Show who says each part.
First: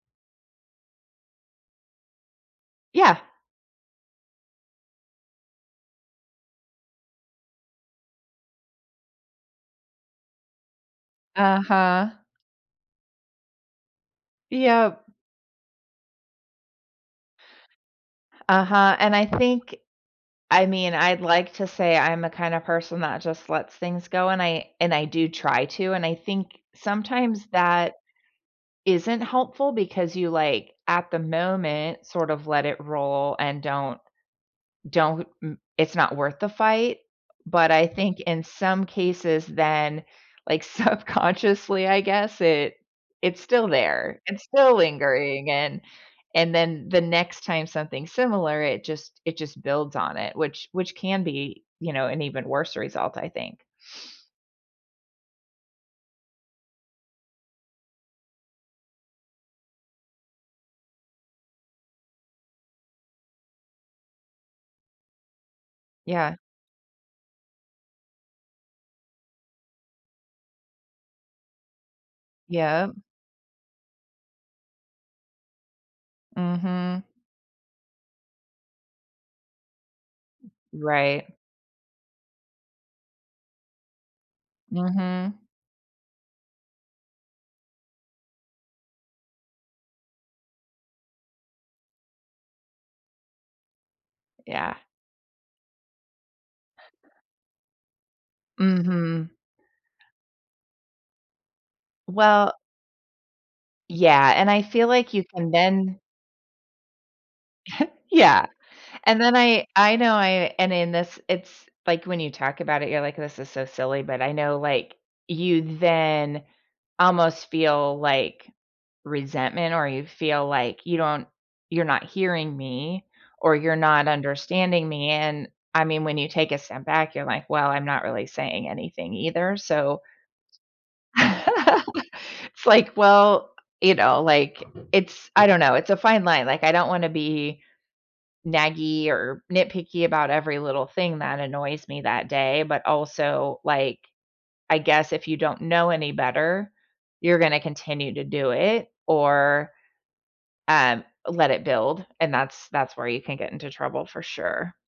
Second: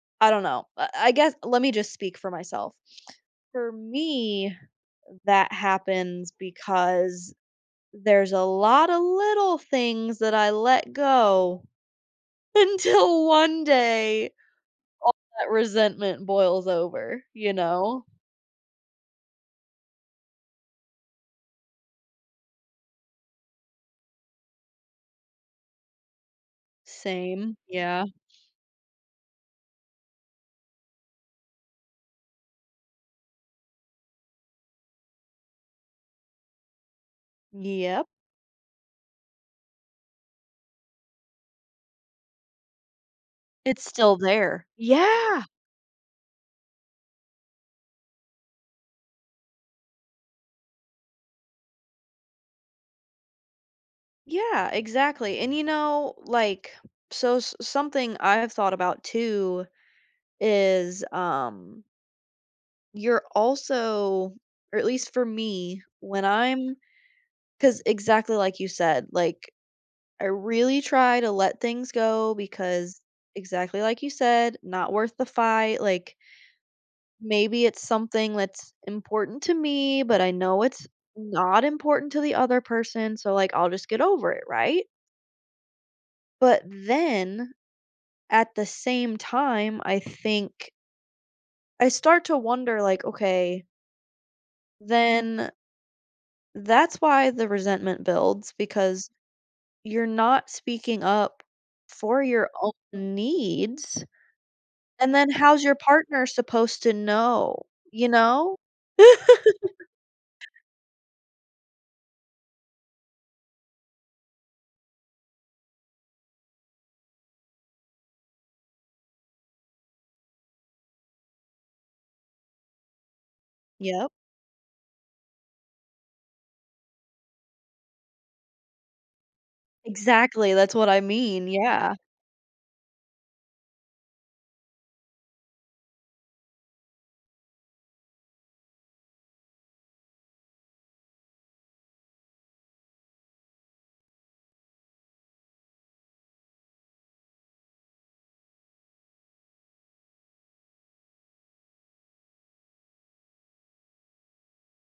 Speaker 1: I don't know, I I guess, let me just speak for myself.
Speaker 2: Yeah.
Speaker 1: For me, that happens because there's a lot of little things that I let go.
Speaker 2: Uh-huh.
Speaker 1: Until one day,
Speaker 2: Yep.
Speaker 1: all that resentment boils over, you know.
Speaker 2: Uh-huh, and I think I mean, I'd like to say I'm the kind of person that just lets things go, and I and I do try to, and I think sometimes
Speaker 1: Same,
Speaker 2: that
Speaker 1: yeah.
Speaker 2: Isn't helpful because you, like, at the moment, sort of let it roll and don't don't, n it's not worth the fight, but I
Speaker 1: Yep.
Speaker 2: think in some cases then, like, subconsciously, I guess it it's still
Speaker 1: It's still
Speaker 2: there, it's
Speaker 1: there,
Speaker 2: still
Speaker 1: yeah.
Speaker 2: lingering and and then the next time something similar, it just it just builds on it, which which can be, you know, an even worse result, I think.
Speaker 1: Yeah, exactly, and you know, like, so, s something I have thought about too is, um You're also or at least for me, when
Speaker 2: Yeah.
Speaker 1: I'm ‘cause exactly like you said, like, I really try to let things go
Speaker 2: Yep.
Speaker 1: because exactly like you said, not worth the fight, like
Speaker 2: Mhm.
Speaker 1: Maybe it's something that's important to me, but I know it's
Speaker 2: Right.
Speaker 1: not important to the other person, so, like, I'll just get over it, right.
Speaker 2: Mhm.
Speaker 1: But then at the same time, I think. I start to wonder like, “Okay“
Speaker 2: Yeah.
Speaker 1: then that's why the resentment builds because
Speaker 2: Mhm.
Speaker 1: you're not speaking up for your
Speaker 2: Well
Speaker 1: own needs,
Speaker 2: Yeah, and I feel
Speaker 1: and
Speaker 2: like you
Speaker 1: then
Speaker 2: can
Speaker 1: how's your
Speaker 2: then
Speaker 1: partner supposed to know, you
Speaker 2: Yeah,
Speaker 1: know?
Speaker 2: and then I I know I and in this, it's like, when you talk about it, you're like, “This is so silly,” but I know, like, you then almost feel, like, resentment or you feel, like, you don't you're not hearing me, or you're not
Speaker 1: Yup.
Speaker 2: understanding me, and I mean, when you take a step back, you're like, well, I'm not really saying anything either, so.
Speaker 1: Exactly, that's what I mean, yeah.
Speaker 2: It's like well, you know, like, it's, I don't know, it's a fine line. Like I don't want to be naggy or nitpicky about every little thing that annoys me that day, but also, like, I guess if you don't know any better, you're gonna continue to do it, or Um, let it build, and that's that's where you can get into trouble for sure.